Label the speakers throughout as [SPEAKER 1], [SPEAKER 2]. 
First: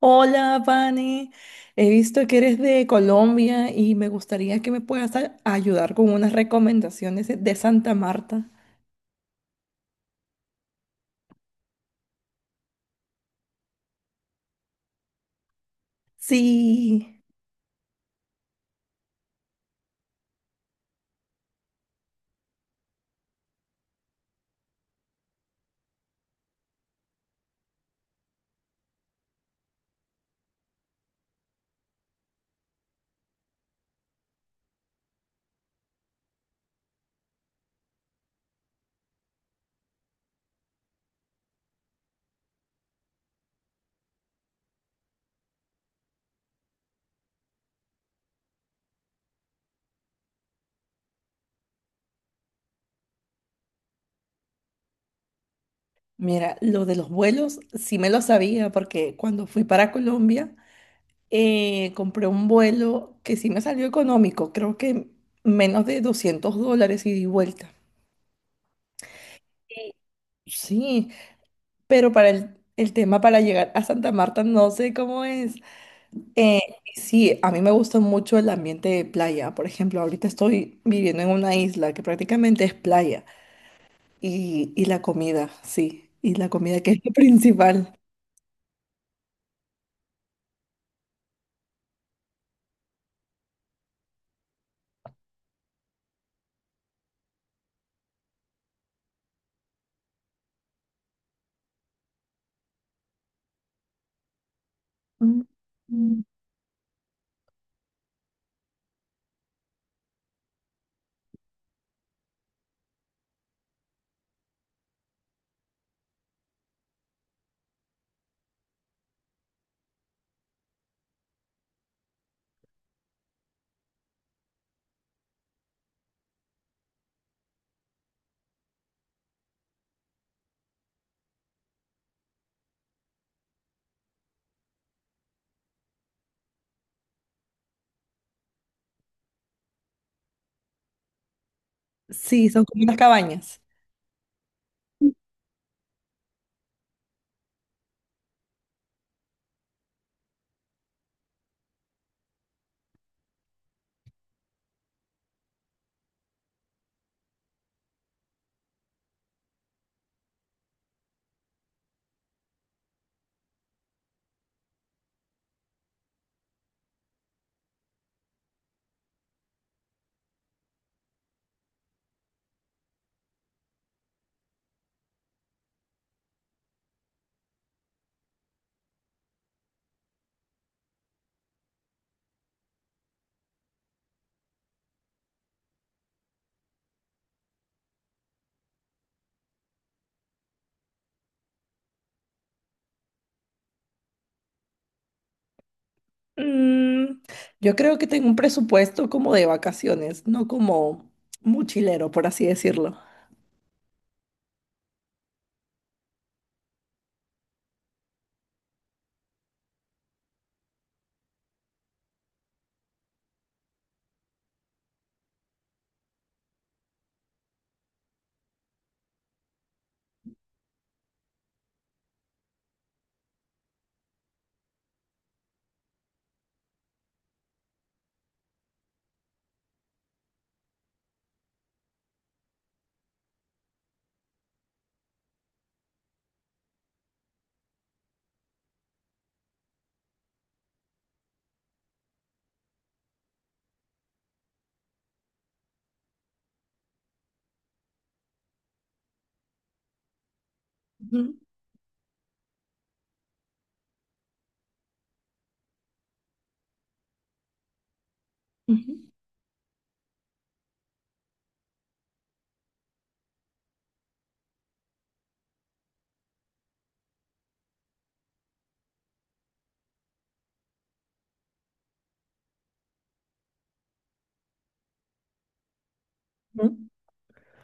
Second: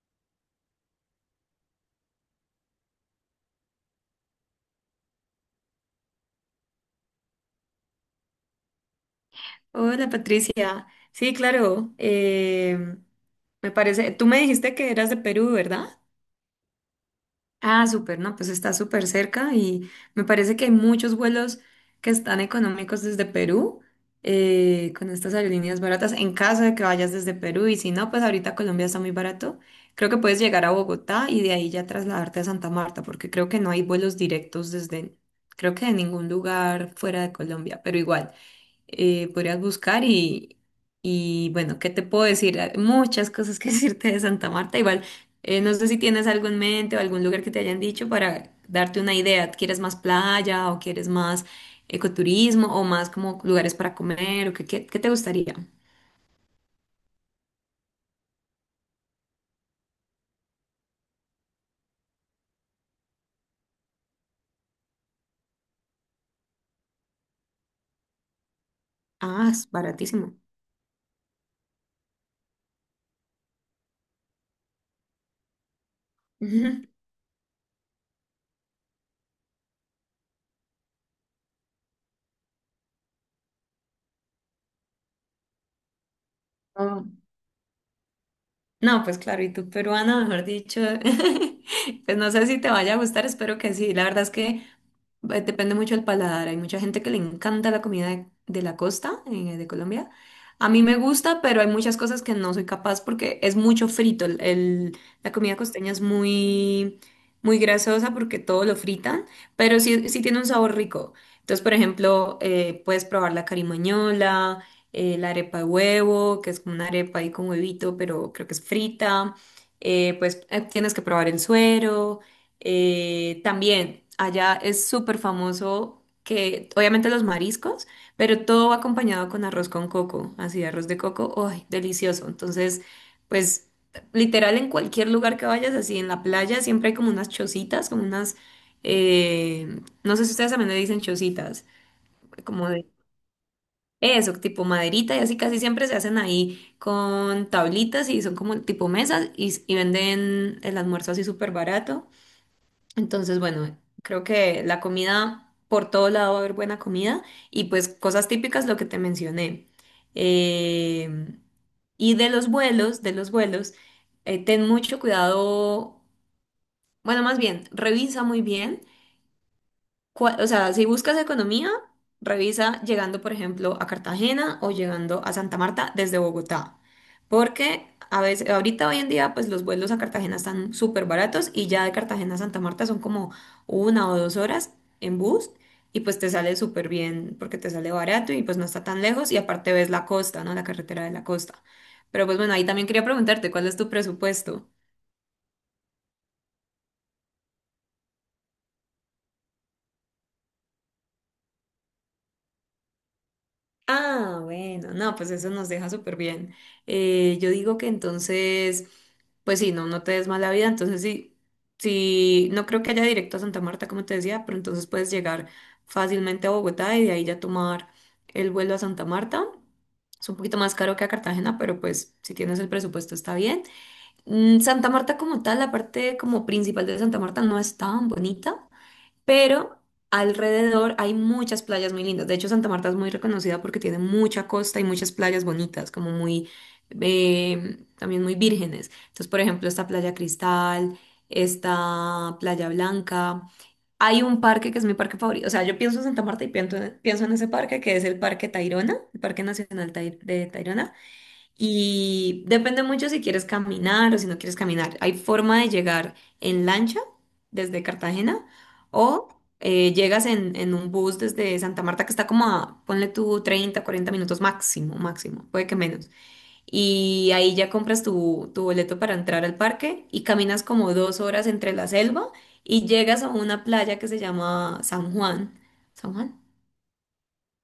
[SPEAKER 1] Hola, Vane. He visto que eres de Colombia y me gustaría que me puedas ayudar con unas recomendaciones de Santa Marta.
[SPEAKER 2] Hola Patricia. Sí, claro. Me parece, tú me dijiste que eras de Perú, ¿verdad?
[SPEAKER 1] Sí,
[SPEAKER 2] Ah, súper, no, pues está súper cerca y me parece que hay muchos vuelos que están económicos desde Perú con estas aerolíneas baratas en caso de que vayas desde Perú y si no, pues ahorita Colombia está muy barato. Creo que puedes llegar a Bogotá y de ahí ya trasladarte a Santa Marta porque creo que no hay vuelos directos desde, creo que de ningún lugar fuera de Colombia, pero igual podrías buscar y bueno, ¿qué te puedo decir? Hay muchas cosas que decirte de Santa Marta. Igual, no sé si tienes algo en mente o algún lugar que te hayan dicho para darte una idea. ¿Quieres más playa o quieres más ecoturismo o más como lugares para comer o qué te gustaría?
[SPEAKER 1] mira, lo de los vuelos sí me lo sabía porque cuando fui para Colombia, compré un vuelo que sí me salió económico. Creo que menos de $200 ida y vuelta.
[SPEAKER 2] Ah, es baratísimo.
[SPEAKER 1] Sí, pero para el tema para llegar a Santa Marta no sé cómo es. Eh,
[SPEAKER 2] Ujú.
[SPEAKER 1] sí, a mí me gusta mucho el ambiente de playa. Por ejemplo, ahorita estoy viviendo en una isla que prácticamente es playa. Y la comida, sí. Y la comida que es
[SPEAKER 2] Oh,
[SPEAKER 1] lo principal.
[SPEAKER 2] no, pues claro, y tú peruana, mejor dicho, pues no sé si te vaya a gustar, espero que sí. La verdad es que, depende mucho del paladar. Hay mucha gente que le encanta la comida de la costa, de Colombia. A mí me gusta, pero hay muchas cosas que no soy capaz porque es mucho frito. La
[SPEAKER 1] Mm.
[SPEAKER 2] comida costeña es
[SPEAKER 1] Mm.
[SPEAKER 2] muy, muy grasosa porque todo lo fritan, pero sí, sí tiene un sabor rico. Entonces, por ejemplo, puedes probar la carimañola, la arepa de huevo, que es como una arepa ahí con huevito, pero creo que es frita. Pues tienes que probar el suero. También allá es súper famoso que, obviamente los mariscos, pero todo va acompañado con arroz con coco, así arroz de coco, ¡ay, delicioso! Entonces, pues literal en cualquier lugar que vayas, así en la playa, siempre hay como unas chocitas, como unas, no sé si ustedes también le dicen chocitas,
[SPEAKER 1] Sí, son
[SPEAKER 2] como
[SPEAKER 1] como
[SPEAKER 2] de...
[SPEAKER 1] unas cabañas.
[SPEAKER 2] eso, tipo maderita y así casi siempre se hacen ahí con tablitas y son como tipo mesas y venden el almuerzo así súper barato. Entonces, bueno, creo que la comida, por todo lado va a haber buena comida y pues cosas típicas, lo que te mencioné. Eh, y de los vuelos, ten mucho cuidado, bueno, más bien, revisa muy bien o sea, si buscas economía, revisa llegando, por ejemplo, a Cartagena o llegando a Santa Marta desde Bogotá. Porque a veces, ahorita hoy en día, pues los vuelos a Cartagena están súper baratos y ya de Cartagena a Santa Marta son como 1 o 2 horas en bus y pues te sale súper bien porque te sale barato y pues no está tan lejos y aparte ves la costa, ¿no? La carretera de la costa. Pero pues bueno, ahí también quería preguntarte, ¿cuál es tu presupuesto?
[SPEAKER 1] Mm, yo creo que tengo un presupuesto como de vacaciones, no como mochilero, por así decirlo.
[SPEAKER 2] Ah, bueno, no, pues eso nos deja súper bien. Yo digo que entonces, pues sí, no, no te des mala vida, entonces sí, sí, no creo que haya directo a Santa Marta, como te decía, pero entonces puedes llegar fácilmente a Bogotá y de ahí ya tomar el vuelo a Santa Marta. Es un poquito más caro que a Cartagena, pero pues si tienes el presupuesto está bien. Santa Marta como tal, la parte como principal de Santa Marta no es tan bonita pero alrededor hay muchas playas muy lindas. De hecho, Santa Marta es muy reconocida porque tiene mucha costa y muchas playas bonitas, como muy, también muy vírgenes. Entonces, por ejemplo, esta Playa Cristal, esta Playa Blanca. Hay un parque que es mi parque favorito. O sea, yo pienso en Santa Marta y pienso en ese parque, que es el Parque Tayrona, el Parque Nacional de Tayrona.
[SPEAKER 1] Ujú,
[SPEAKER 2] Y depende mucho si quieres caminar o si no quieres caminar. Hay forma de llegar en lancha desde Cartagena
[SPEAKER 1] ujú.
[SPEAKER 2] o llegas en un bus desde Santa Marta que está como a, ponle tú 30, 40 minutos máximo, máximo, puede que menos. Y ahí ya compras tu boleto para entrar al parque y caminas como 2 horas entre la selva y llegas a una playa que se llama San Juan. ¿San Juan?
[SPEAKER 1] Mm.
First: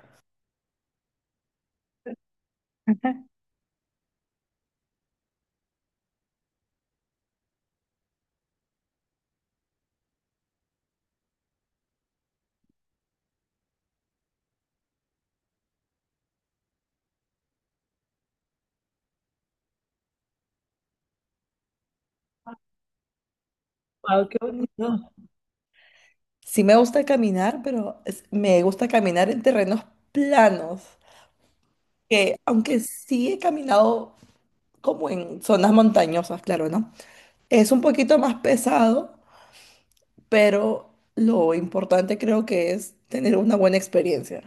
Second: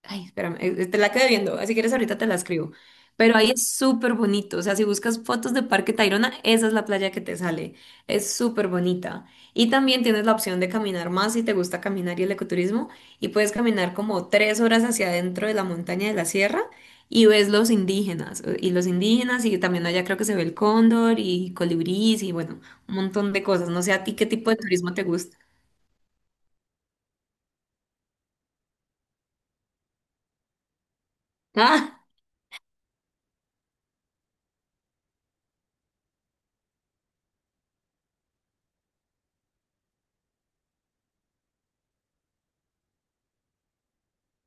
[SPEAKER 2] Ay, espérame, te la quedé viendo, así quieres ahorita te la escribo.
[SPEAKER 1] Ajá.
[SPEAKER 2] Pero ahí es súper bonito, o sea, si buscas fotos de Parque Tayrona, esa es la playa que te sale, es súper bonita. Y también tienes la opción de caminar más si te gusta caminar y el ecoturismo, y puedes caminar como 3 horas hacia adentro de la montaña de la sierra y ves los indígenas, y también allá creo que se ve el cóndor y colibrís y bueno, un montón de cosas. No sé a ti qué
[SPEAKER 1] Guau, qué
[SPEAKER 2] tipo de
[SPEAKER 1] bonito.
[SPEAKER 2] turismo te gusta.
[SPEAKER 1] Sí, me gusta caminar, pero me gusta caminar en terrenos planos. Que aunque sí he caminado como en zonas montañosas, claro, ¿no? Es un poquito más pesado, pero lo importante creo que es tener una buena experiencia.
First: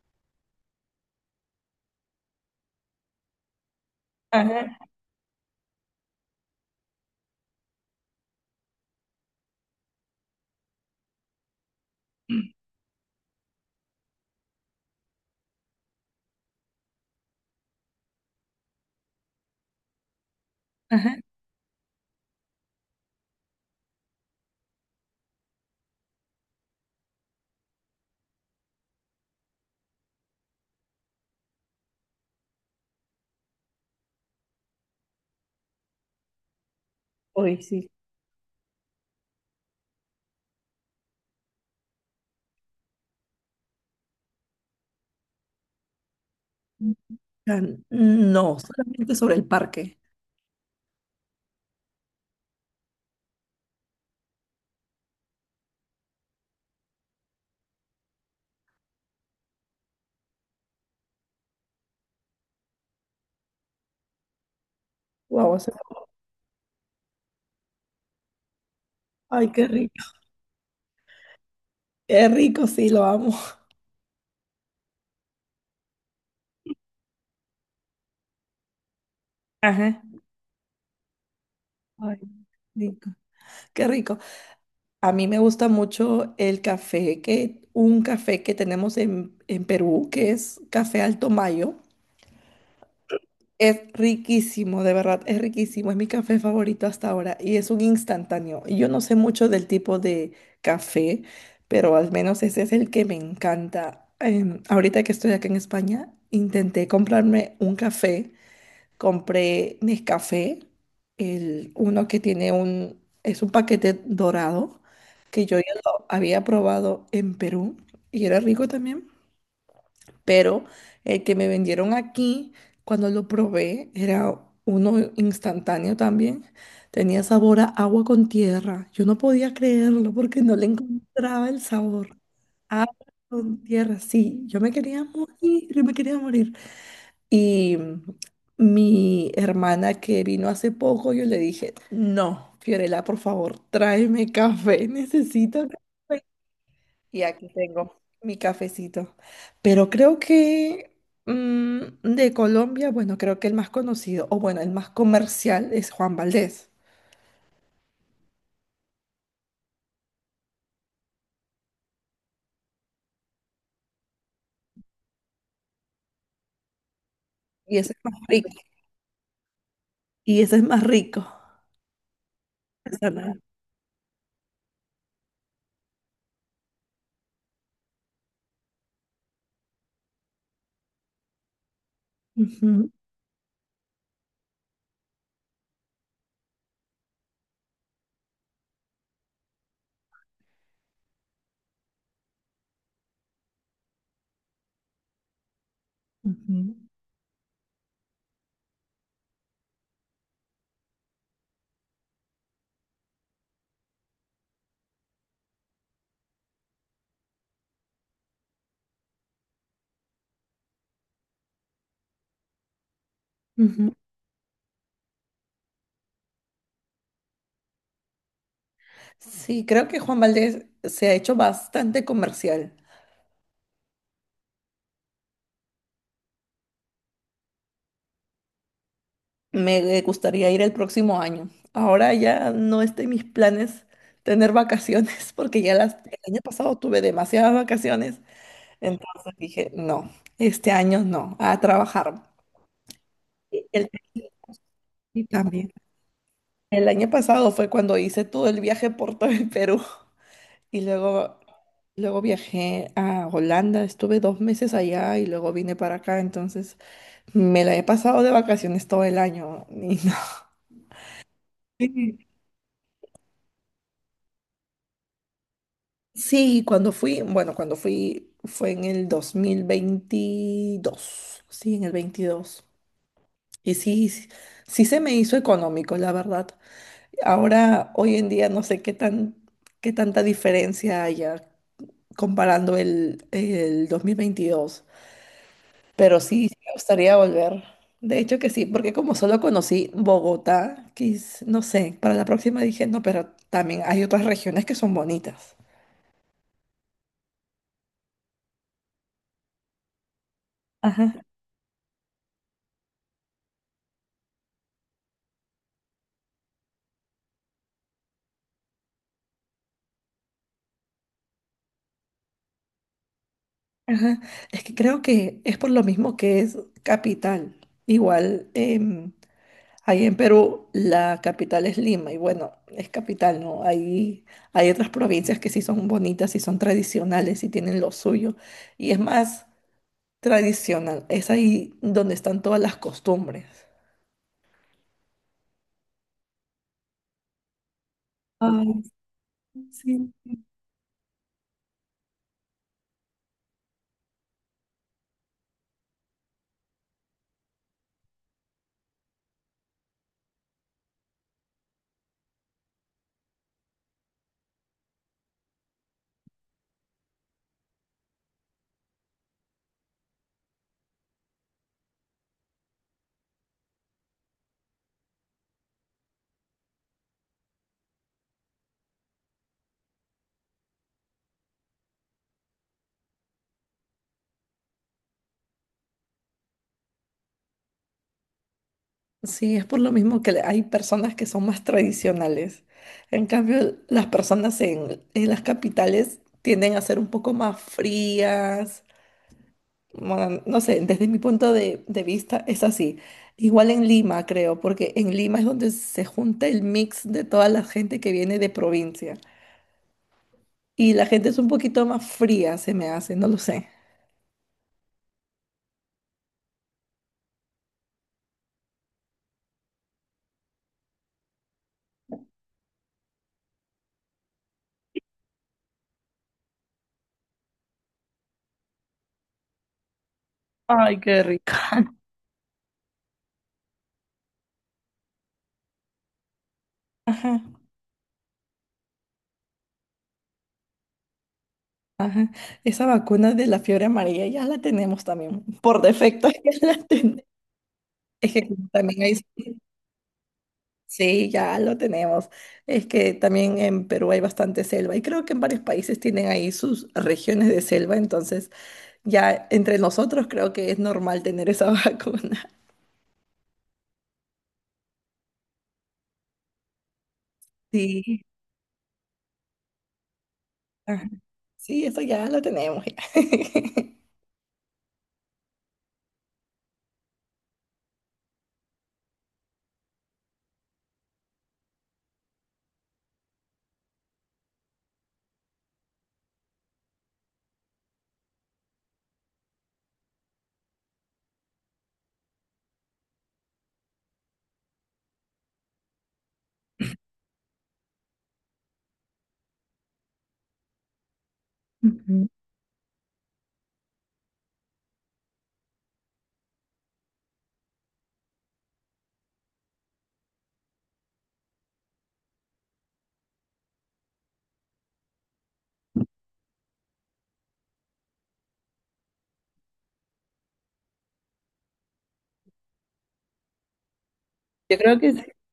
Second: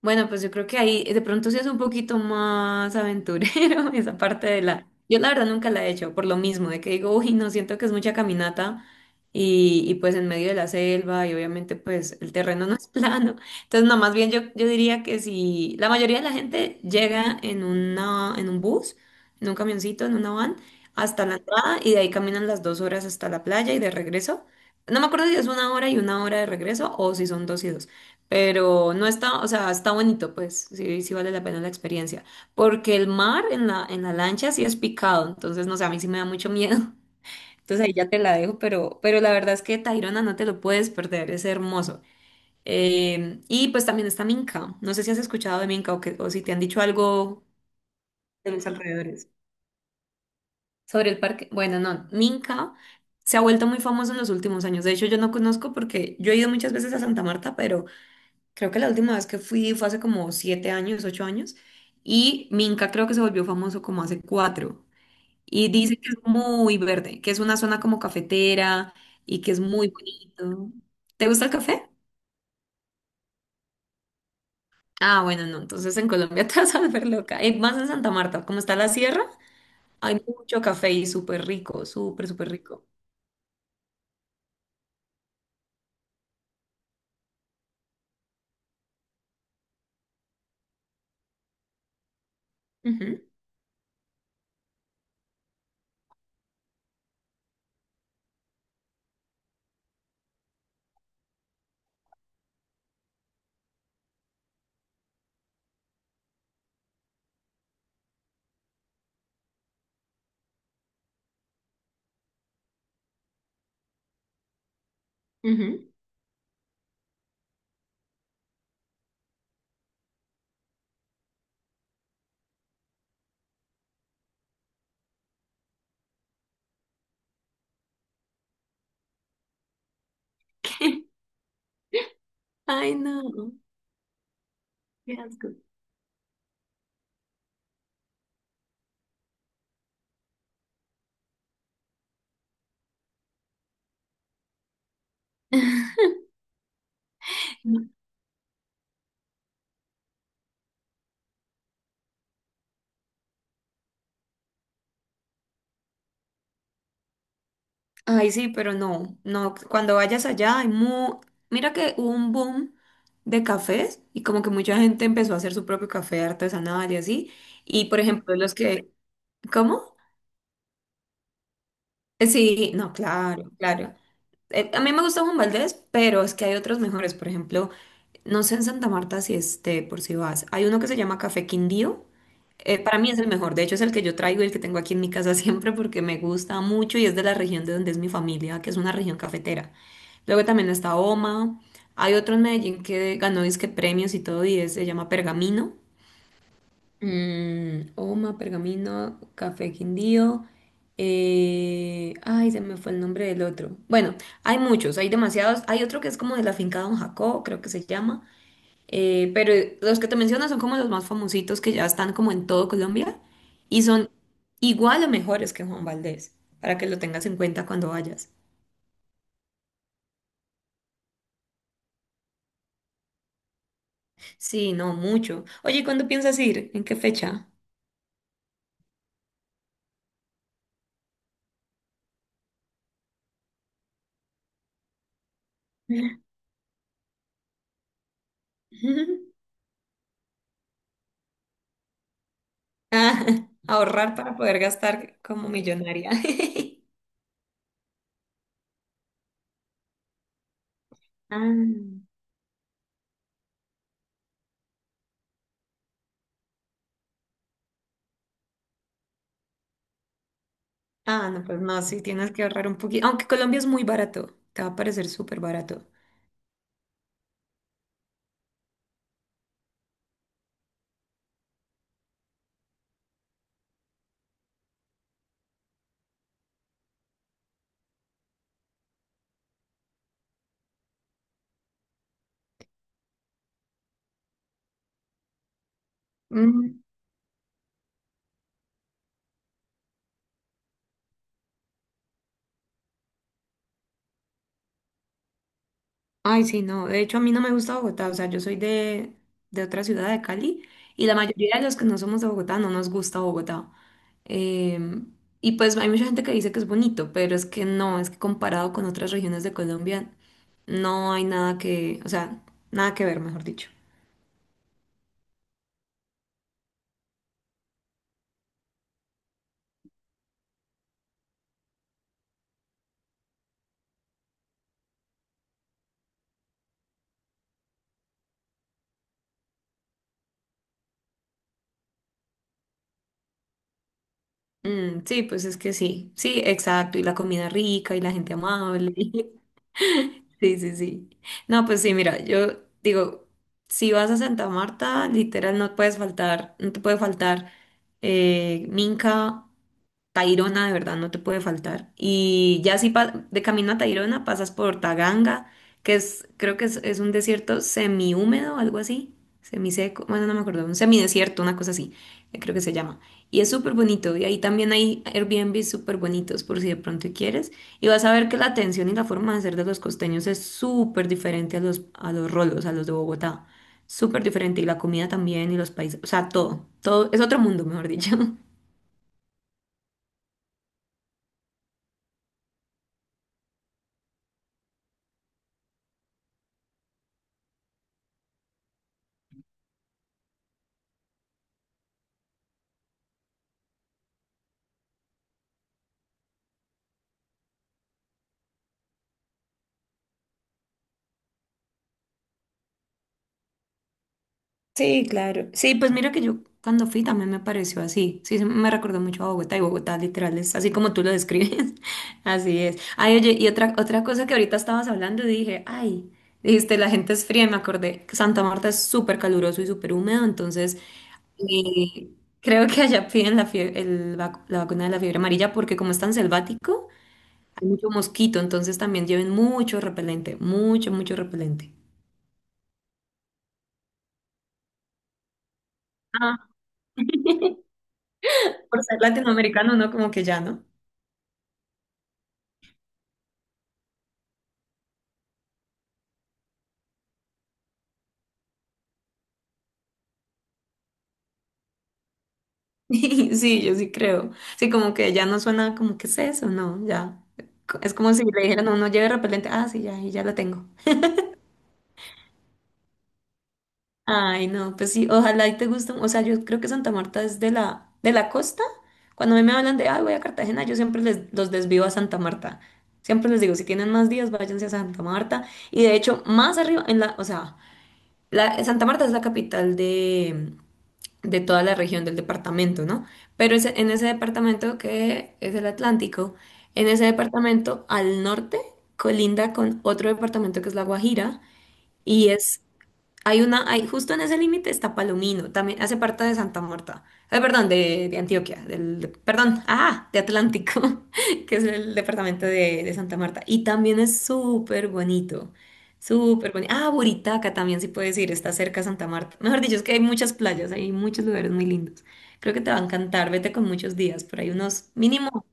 [SPEAKER 2] Bueno, pues yo creo que ahí de pronto sí es un poquito más aventurero esa parte de
[SPEAKER 1] Ajá,
[SPEAKER 2] la. Yo la verdad nunca la he hecho, por lo mismo, de que digo, uy, no siento que es mucha caminata y pues en medio de la selva y obviamente pues el terreno no es plano. Entonces, no, más bien yo diría que si la mayoría de la gente llega en una, en un bus, en un camioncito, en una van,
[SPEAKER 1] ajá.
[SPEAKER 2] hasta la entrada y de ahí caminan las 2 horas hasta la playa y de regreso. No me acuerdo si es una hora y una hora de regreso o si son dos y dos. Pero no está, o sea, está bonito, pues, sí, sí vale la pena la experiencia. Porque el mar en la lancha sí es picado, entonces, no sé, a mí sí me da mucho miedo.
[SPEAKER 1] Uy,
[SPEAKER 2] Entonces
[SPEAKER 1] sí.
[SPEAKER 2] ahí ya te la dejo, pero la verdad es que Tayrona no te lo puedes perder, es hermoso. Y pues también está Minca. No sé si has escuchado de Minca o si te han dicho algo de
[SPEAKER 1] No,
[SPEAKER 2] los
[SPEAKER 1] solamente
[SPEAKER 2] alrededores.
[SPEAKER 1] sobre el parque.
[SPEAKER 2] Sobre el parque, bueno, no, Minca se ha vuelto muy famoso en los últimos años. De hecho, yo no conozco porque yo he ido muchas veces a Santa Marta, pero creo que la última vez que fui fue hace como 7 años, 8 años, y Minca creo que se volvió famoso como hace cuatro.
[SPEAKER 1] Wow,
[SPEAKER 2] Y dice que es muy verde, que es una zona como cafetera y
[SPEAKER 1] ay,
[SPEAKER 2] que es
[SPEAKER 1] qué
[SPEAKER 2] muy
[SPEAKER 1] rico.
[SPEAKER 2] bonito. ¿Te gusta el café?
[SPEAKER 1] Qué rico, sí, lo amo.
[SPEAKER 2] Ah, bueno, no, entonces en Colombia te vas a volver loca. Y más en Santa Marta, como está la sierra,
[SPEAKER 1] Ajá.
[SPEAKER 2] hay mucho café y súper rico,
[SPEAKER 1] Ay,
[SPEAKER 2] súper, súper rico.
[SPEAKER 1] rico. Qué rico. A mí me gusta mucho el café, que un café que tenemos en Perú, que es Café Alto Mayo.
[SPEAKER 2] Ujú,
[SPEAKER 1] Es riquísimo, de verdad, es riquísimo. Es mi café favorito hasta ahora y es un instantáneo. Y yo no sé mucho del tipo de café, pero al menos ese es el que me encanta. Ahorita que estoy acá en España, intenté comprarme un café. Compré Nescafé, el uno que tiene un, es un paquete dorado que yo ya
[SPEAKER 2] ujú.
[SPEAKER 1] lo había probado en Perú y era rico también. Pero el que me vendieron aquí, cuando lo probé, era uno instantáneo también. Tenía sabor a agua con tierra. Yo no podía creerlo porque no le encontraba el sabor. Agua
[SPEAKER 2] Ay, no,
[SPEAKER 1] con tierra, sí. Yo me quería
[SPEAKER 2] qué asco.
[SPEAKER 1] morir, yo me quería morir. Y mi hermana que vino hace poco, yo le dije: no, Fiorella, por favor, tráeme café, necesito café. Y aquí tengo mi cafecito. Pero creo que de Colombia, bueno, creo que el más conocido, o bueno, el más comercial es Juan Valdez.
[SPEAKER 2] Ay, sí, pero no, no, cuando vayas allá mira que hubo un boom de cafés y como que mucha gente empezó a hacer su propio café artesanal y así.
[SPEAKER 1] Y
[SPEAKER 2] Y
[SPEAKER 1] ese es
[SPEAKER 2] por
[SPEAKER 1] más
[SPEAKER 2] ejemplo,
[SPEAKER 1] rico.
[SPEAKER 2] ¿cómo?
[SPEAKER 1] Y ese es más rico.
[SPEAKER 2] Sí, no,
[SPEAKER 1] Esa no.
[SPEAKER 2] claro, claro. A mí me gusta Juan Valdez, pero es que hay otros mejores. Por ejemplo, no sé en Santa Marta si esté, por si vas. Hay uno que se llama Café Quindío. Eh,
[SPEAKER 1] Ujú,
[SPEAKER 2] para mí es el mejor, de hecho es el que yo traigo y el que tengo aquí en mi casa siempre porque me gusta mucho y es de la región de donde es mi familia, que es una región cafetera. Luego también está Oma, hay otro en Medellín que ganó disque premios y todo y se llama Pergamino.
[SPEAKER 1] ujú,
[SPEAKER 2] Oma, Pergamino, Café Quindío. Ay, se me fue el nombre del otro. Bueno, hay muchos, hay demasiados. Hay otro que es como de la finca Don Jacobo, creo que se llama. Pero los que te menciono son como los más famositos que ya están como en todo Colombia y
[SPEAKER 1] ujú.
[SPEAKER 2] son igual o mejores que Juan Valdés, para que lo tengas en cuenta cuando vayas.
[SPEAKER 1] Sí, creo que Juan Valdez se ha hecho bastante comercial.
[SPEAKER 2] Sí, no, mucho. Oye, ¿y cuándo piensas ir? ¿En qué fecha?
[SPEAKER 1] Me gustaría ir el próximo año. Ahora ya no está en mis planes tener vacaciones, porque ya el año pasado tuve demasiadas vacaciones. Entonces dije, no, este año no, a trabajar.
[SPEAKER 2] Ah,
[SPEAKER 1] Y El,
[SPEAKER 2] ahorrar para poder gastar
[SPEAKER 1] y
[SPEAKER 2] como
[SPEAKER 1] también.
[SPEAKER 2] millonaria.
[SPEAKER 1] El año pasado fue cuando hice todo el viaje por todo el Perú y luego,
[SPEAKER 2] Ah,
[SPEAKER 1] luego viajé a Holanda, estuve 2 meses allá y luego vine para acá. Entonces me la he pasado de vacaciones todo el año. Y no.
[SPEAKER 2] ah, no, pues no, sí,
[SPEAKER 1] Sí,
[SPEAKER 2] tienes que ahorrar un poquito. Aunque Colombia es muy barato, te va a parecer súper barato.
[SPEAKER 1] sí, cuando fui, bueno, cuando fui fue en el 2022, sí, en el veintidós. Y sí, sí, sí se me hizo económico, la verdad. Ahora, hoy en día, no sé qué tanta diferencia haya comparando el 2022. Pero sí, sí me gustaría volver. De hecho que sí, porque como solo conocí Bogotá, no sé, para la próxima dije, no, pero también hay otras regiones que son bonitas.
[SPEAKER 2] Ay, sí, no. De hecho, a mí no me gusta Bogotá. O sea, yo soy de otra ciudad de Cali y
[SPEAKER 1] Ajá.
[SPEAKER 2] la mayoría de los que no somos de Bogotá no nos gusta Bogotá. Em, y pues hay mucha gente que dice que es bonito, pero es que no, es que comparado con otras regiones de Colombia, no hay nada que, o sea, nada que ver, mejor dicho.
[SPEAKER 1] Ajá. Es que creo que es por lo mismo que es capital. Igual, ahí en Perú la capital es Lima y bueno, es capital, ¿no? Ahí hay otras provincias que sí son bonitas y son tradicionales y tienen lo suyo. Y es más tradicional, es ahí donde están todas las costumbres.
[SPEAKER 2] Mm, sí, pues es que sí, sí, exacto. Y la comida rica y la gente
[SPEAKER 1] Ay,
[SPEAKER 2] amable.
[SPEAKER 1] sí.
[SPEAKER 2] Sí, sí, sí. No, pues sí, mira, yo digo, si vas a Santa Marta, literal no puedes faltar, no te puede faltar Minca, Tayrona de verdad no te puede faltar. Y ya si de camino a Tayrona pasas por Taganga, creo que es un desierto semihúmedo, algo así, semiseco, bueno, no me acuerdo, un semidesierto, una cosa así, creo que se llama. Y es súper bonito, y ahí también hay Airbnb súper bonitos, por si de pronto quieres. Y vas a ver que la atención y la forma de ser de los costeños es súper diferente a los rolos, a los de Bogotá. Súper diferente, y la comida también, y los países, o sea, todo, todo, es otro mundo, mejor dicho.
[SPEAKER 1] Sí, es por lo mismo que hay personas que son más tradicionales. En cambio, las personas en las capitales tienden a ser un poco más frías. Bueno, no sé, desde mi punto de vista es así. Igual en Lima, creo, porque en Lima es donde se junta el mix de toda la gente que viene de provincia. Y la gente es un poquito más fría, se me hace, no lo sé.
[SPEAKER 2] Sí, claro. Sí, pues mira que yo cuando fui también me pareció así. Sí, me recordó mucho a Bogotá, y Bogotá literal es así como tú lo describes. Así es. Ay, oye, y otra cosa que ahorita estabas hablando y dije, ay, dijiste, la gente es fría y me acordé que Santa Marta es súper caluroso y súper húmedo, entonces
[SPEAKER 1] Ay, qué rico.
[SPEAKER 2] eh, creo que allá piden la vacuna de la fiebre amarilla porque como es tan selvático,
[SPEAKER 1] Ajá,
[SPEAKER 2] hay mucho mosquito, entonces también lleven mucho repelente, mucho, mucho repelente.
[SPEAKER 1] ajá. Esa vacuna de la fiebre amarilla ya la tenemos también. Por defecto
[SPEAKER 2] Ah.
[SPEAKER 1] ya la tenemos. Es que como
[SPEAKER 2] Por ser
[SPEAKER 1] también hay,
[SPEAKER 2] latinoamericano, ¿no? Como que ya, ¿no?
[SPEAKER 1] sí, ya lo tenemos. Es que también en Perú hay bastante selva y creo que en varios países tienen ahí sus regiones de selva, entonces ya entre nosotros creo que es normal tener esa vacuna.
[SPEAKER 2] Sí, yo sí creo. Sí, como que ya no suena como que es eso, no, ya. Es como
[SPEAKER 1] Sí,
[SPEAKER 2] si le dijeran, no, no lleve repelente. Ah, sí, ya, y ya lo tengo.
[SPEAKER 1] ajá, sí, eso ya lo tenemos. Ya.
[SPEAKER 2] Ay, no, pues sí, ojalá y te guste. O sea, yo creo que Santa Marta es de la costa. Cuando a mí me hablan de, ay, voy a Cartagena, yo siempre les, los desvío a Santa Marta. Siempre les digo, si tienen más días, váyanse a Santa Marta. Y de hecho, más arriba, en la, o sea, la, Santa Marta es la capital de toda la región del departamento, ¿no? Pero en ese departamento que es el Atlántico, en ese departamento al norte colinda con otro departamento que es La Guajira
[SPEAKER 1] Ujú.
[SPEAKER 2] y es, hay una, hay, justo en ese límite está Palomino, también hace parte de Santa Marta, perdón, de Antioquia, perdón, ah, de Atlántico, que es el departamento de Santa Marta. Y también es súper bonito, súper bonito. Ah, Buritaca también sí puedes ir, está cerca de Santa Marta. Mejor dicho, es que hay muchas playas, hay muchos lugares muy lindos. Creo que te va a encantar, vete con muchos días, pero hay
[SPEAKER 1] Yo
[SPEAKER 2] unos
[SPEAKER 1] creo que sí.
[SPEAKER 2] mínimo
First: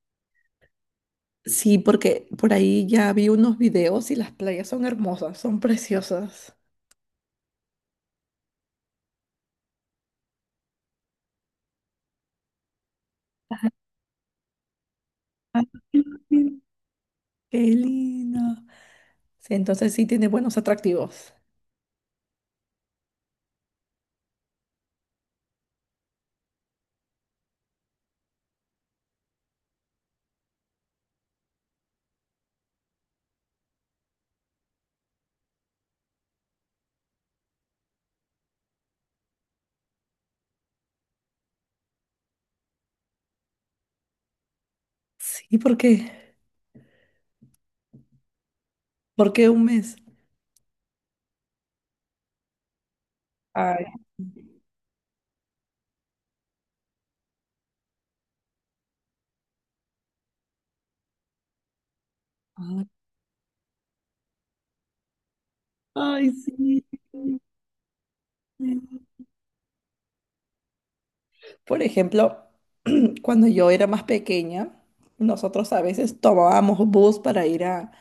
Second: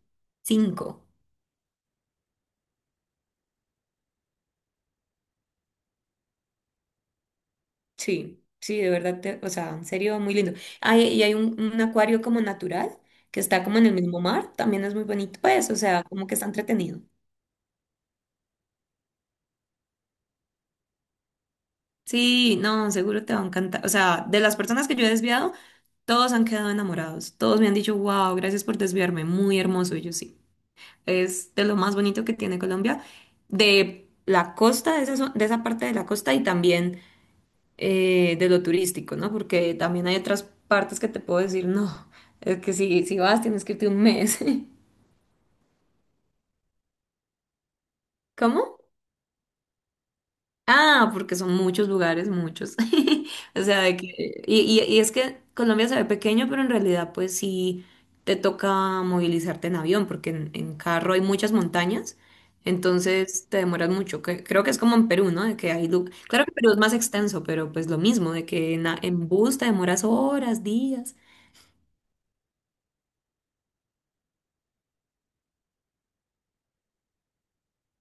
[SPEAKER 2] cinco.
[SPEAKER 1] Sí, porque por ahí ya vi unos videos y las playas son hermosas, son preciosas.
[SPEAKER 2] Sí, sí, de verdad, te- o sea, en serio, muy lindo. Hay, y hay un acuario como natural que está
[SPEAKER 1] Ajá.
[SPEAKER 2] como en el mismo mar, también es muy bonito,
[SPEAKER 1] Ay,
[SPEAKER 2] pues, o sea, como que está entretenido.
[SPEAKER 1] qué lindo. Sí, entonces sí tiene buenos atractivos.
[SPEAKER 2] Sí, no, seguro te va a encantar. O sea, de las personas que yo he desviado, todos han quedado enamorados. Todos me han dicho, wow, gracias por desviarme, muy hermoso. Y yo sí, es de lo más bonito que tiene Colombia, de la costa, de esa, de esa parte de la costa y también de lo turístico, ¿no? Porque también hay otras partes que te puedo decir, no, es que si, si vas tienes que irte un mes.
[SPEAKER 1] Sí, ¿por qué?
[SPEAKER 2] ¿Cómo?
[SPEAKER 1] ¿Por qué un mes?
[SPEAKER 2] Ah, porque son muchos lugares, muchos. O sea,
[SPEAKER 1] Ay,
[SPEAKER 2] de que, y es que Colombia se ve pequeño, pero en realidad pues sí te toca movilizarte en avión, porque en carro hay muchas montañas,
[SPEAKER 1] ay,
[SPEAKER 2] entonces te demoras mucho. Que- creo que es como en Perú, ¿no? De que hay
[SPEAKER 1] ay,
[SPEAKER 2] claro que Perú es
[SPEAKER 1] sí.
[SPEAKER 2] más extenso, pero pues lo mismo, de que en, en bus te demoras horas, días.
[SPEAKER 1] Por ejemplo, cuando yo era más pequeña, nosotros a veces tomábamos bus para ir a,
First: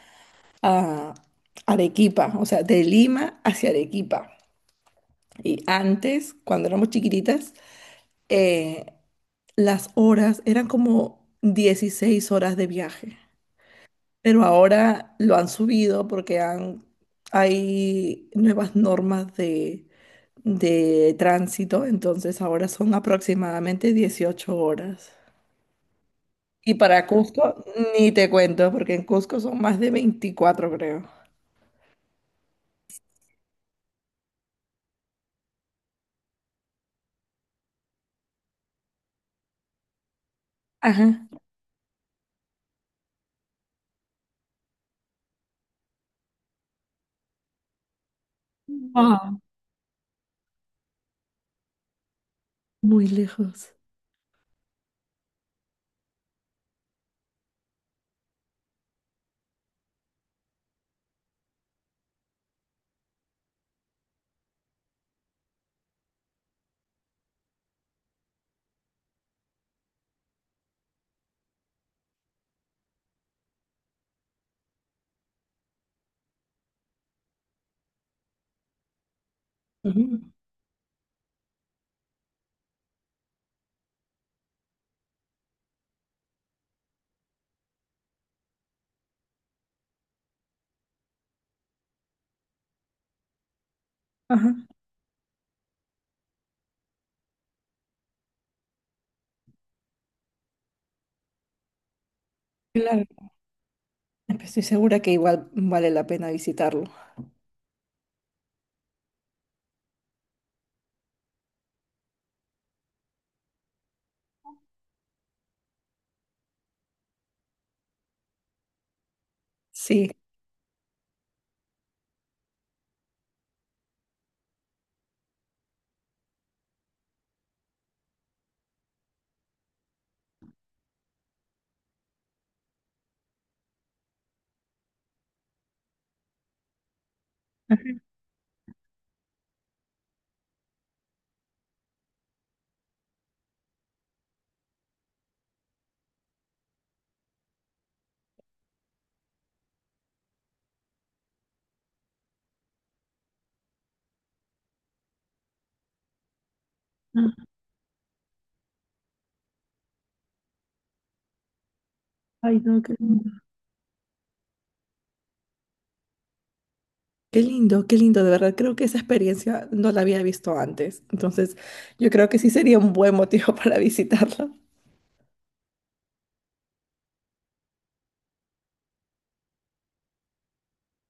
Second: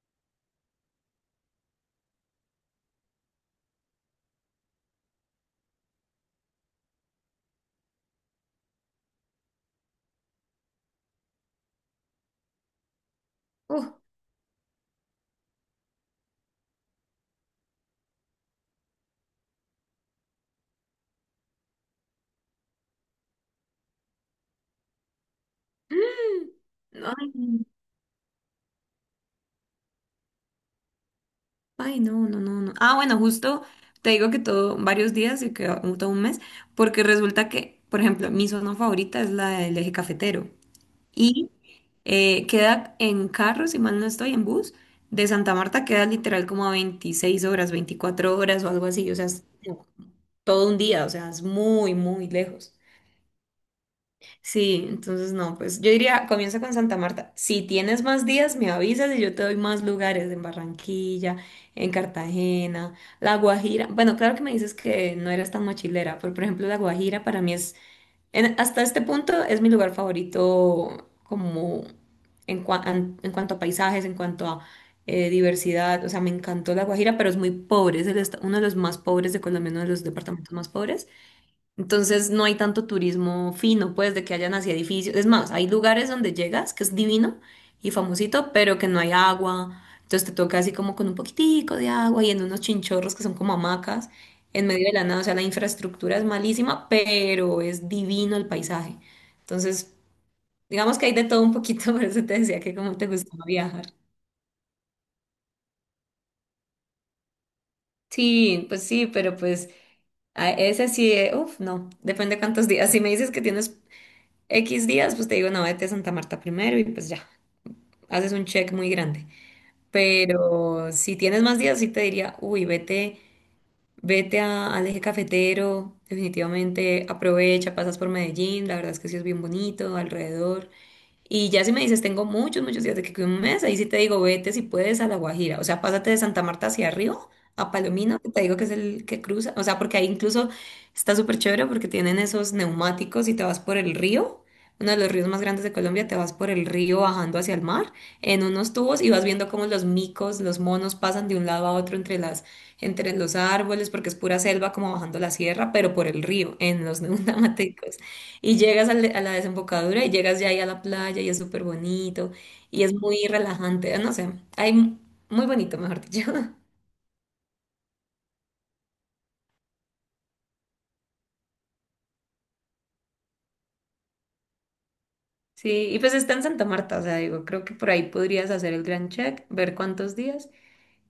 [SPEAKER 1] a Arequipa, o sea, de Lima hacia Arequipa. Y antes, cuando éramos chiquititas, eh, las horas eran como 16 horas de viaje. Pero ahora lo han subido porque hay nuevas normas de tránsito, entonces ahora son aproximadamente 18 horas. Y para
[SPEAKER 2] Ay,
[SPEAKER 1] Cusco, ni te cuento, porque en Cusco son más de 24, creo.
[SPEAKER 2] ay, no, no, no, no. Ah, bueno, justo te digo que todo, varios días y que todo un mes, porque resulta que, por ejemplo, mi zona favorita es la del eje cafetero
[SPEAKER 1] Ajá.
[SPEAKER 2] y queda en carro, si mal no estoy, en bus, de Santa Marta queda literal como a 26 horas, 24 horas o algo así, o sea,
[SPEAKER 1] Wow,
[SPEAKER 2] es no, todo un día, o sea, es muy, muy lejos.
[SPEAKER 1] muy lejos.
[SPEAKER 2] Sí, entonces no, pues yo diría, comienza con Santa Marta. Si tienes más días, me avisas y yo te doy más lugares en Barranquilla, en Cartagena, La Guajira. Bueno, claro que me dices que no eras tan mochilera, pero por ejemplo, La Guajira para mí es, hasta este punto es mi lugar favorito como en, en cuanto a paisajes, en cuanto a diversidad. O sea, me encantó La Guajira, pero es muy pobre, es uno de los más pobres de Colombia, uno de los
[SPEAKER 1] Ujú.
[SPEAKER 2] departamentos más pobres. Entonces no hay tanto turismo fino, pues, de que hayan así edificios. Es más, hay lugares donde llegas, que es divino y famosito, pero que no hay agua. Entonces te toca así como con un poquitico de agua y en unos chinchorros que son como hamacas,
[SPEAKER 1] Ajá.
[SPEAKER 2] en medio de la nada. O sea, la infraestructura es malísima, pero es divino el paisaje. Entonces, digamos que hay de todo un poquito, por eso te decía que como te
[SPEAKER 1] Claro.
[SPEAKER 2] gustaba viajar.
[SPEAKER 1] Estoy segura que igual vale la pena visitarlo.
[SPEAKER 2] Sí, pues sí, pero pues a ese sí, uff, no, depende cuántos días. Si me dices que tienes X días, pues te digo, no, vete a Santa Marta primero y pues ya, haces un check muy grande.
[SPEAKER 1] Sí.
[SPEAKER 2] Pero si tienes más días, sí te diría, uy, vete, vete al eje cafetero, definitivamente aprovecha, pasas por Medellín, la verdad es que sí es bien bonito alrededor. Y ya si me dices, tengo muchos, muchos días de que cuido un mes, ahí sí te digo, vete si puedes a La Guajira. O sea, pásate de Santa Marta hacia arriba, a Palomino, que te digo que es el que cruza. O sea, porque ahí incluso está súper chévere porque tienen esos neumáticos y te vas por el río. Uno de los ríos más grandes de Colombia, te vas por el río bajando hacia el mar en unos tubos y vas viendo cómo los micos, los monos pasan de un lado a otro entre las, entre los árboles, porque es pura selva como bajando la sierra, pero por el río, en los
[SPEAKER 1] Ah.
[SPEAKER 2] neumáticos. Y llegas a la, desembocadura y llegas ya ahí a la playa y es súper bonito
[SPEAKER 1] Ay, no,
[SPEAKER 2] y es
[SPEAKER 1] qué
[SPEAKER 2] muy
[SPEAKER 1] lindo.
[SPEAKER 2] relajante, no sé, hay muy bonito, mejor dicho.
[SPEAKER 1] Qué lindo, qué lindo, de verdad. Creo que esa experiencia no la había visto antes. Entonces, yo creo que sí sería un buen motivo para visitarlo.
[SPEAKER 2] Sí, y pues está en Santa Marta, o sea, digo, creo que por ahí podrías hacer el gran check, ver cuántos días.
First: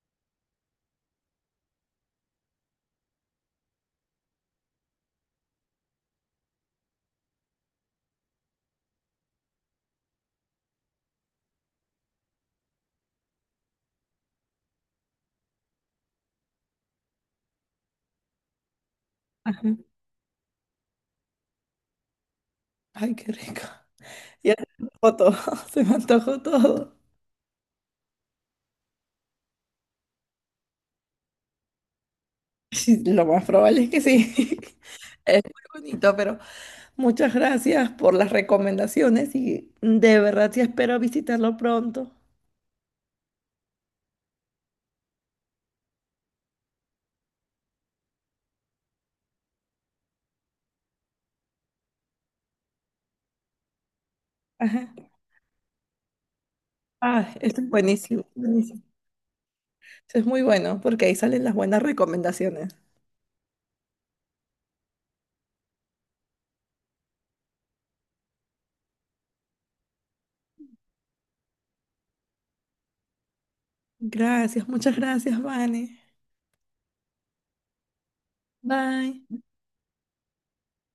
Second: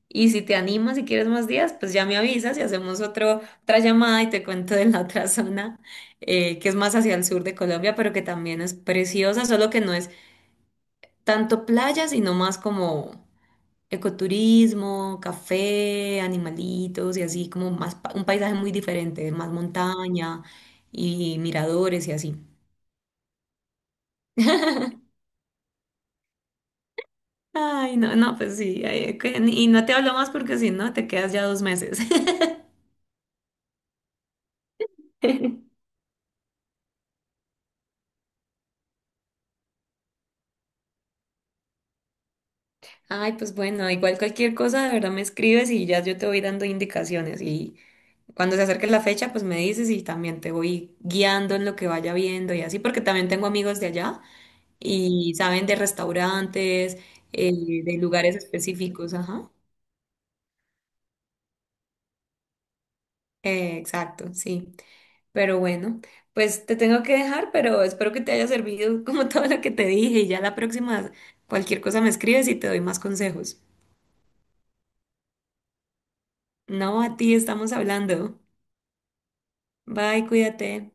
[SPEAKER 2] Y si te animas y quieres más días, pues ya me avisas y hacemos otra llamada y te cuento de la otra zona, que es más hacia el sur de Colombia, pero que también es preciosa, solo que no es tanto playa, sino más como ecoturismo, café, animalitos y así como más un paisaje muy diferente, más
[SPEAKER 1] Ajá.
[SPEAKER 2] montaña y miradores y así.
[SPEAKER 1] Ay, qué rico. Ya se me antojó todo, se me antojó todo.
[SPEAKER 2] Ay, no, no, pues sí, ay, y no te hablo más porque si no te quedas ya 2 meses.
[SPEAKER 1] Sí, lo más probable es que sí. Es muy bonito, pero muchas gracias por las recomendaciones y de verdad sí espero visitarlo pronto.
[SPEAKER 2] Ay, pues bueno, igual cualquier cosa, de verdad me escribes y ya yo te voy dando indicaciones y cuando se acerque la fecha, pues me dices y también te voy guiando en lo que vaya viendo y así, porque también tengo amigos de allá
[SPEAKER 1] Ajá.
[SPEAKER 2] y saben de restaurantes,
[SPEAKER 1] Ah, esto es
[SPEAKER 2] de
[SPEAKER 1] buenísimo,
[SPEAKER 2] lugares
[SPEAKER 1] buenísimo.
[SPEAKER 2] específicos, ajá.
[SPEAKER 1] Esto es muy bueno porque ahí salen las buenas recomendaciones.
[SPEAKER 2] Exacto, sí. Pero bueno, pues te tengo que dejar, pero espero que te haya servido como todo lo que te dije y ya la próxima, cualquier cosa me escribes y te doy más consejos.
[SPEAKER 1] Gracias, muchas gracias, Vane.
[SPEAKER 2] No, a ti, estamos hablando.
[SPEAKER 1] Bye.
[SPEAKER 2] Bye, cuídate.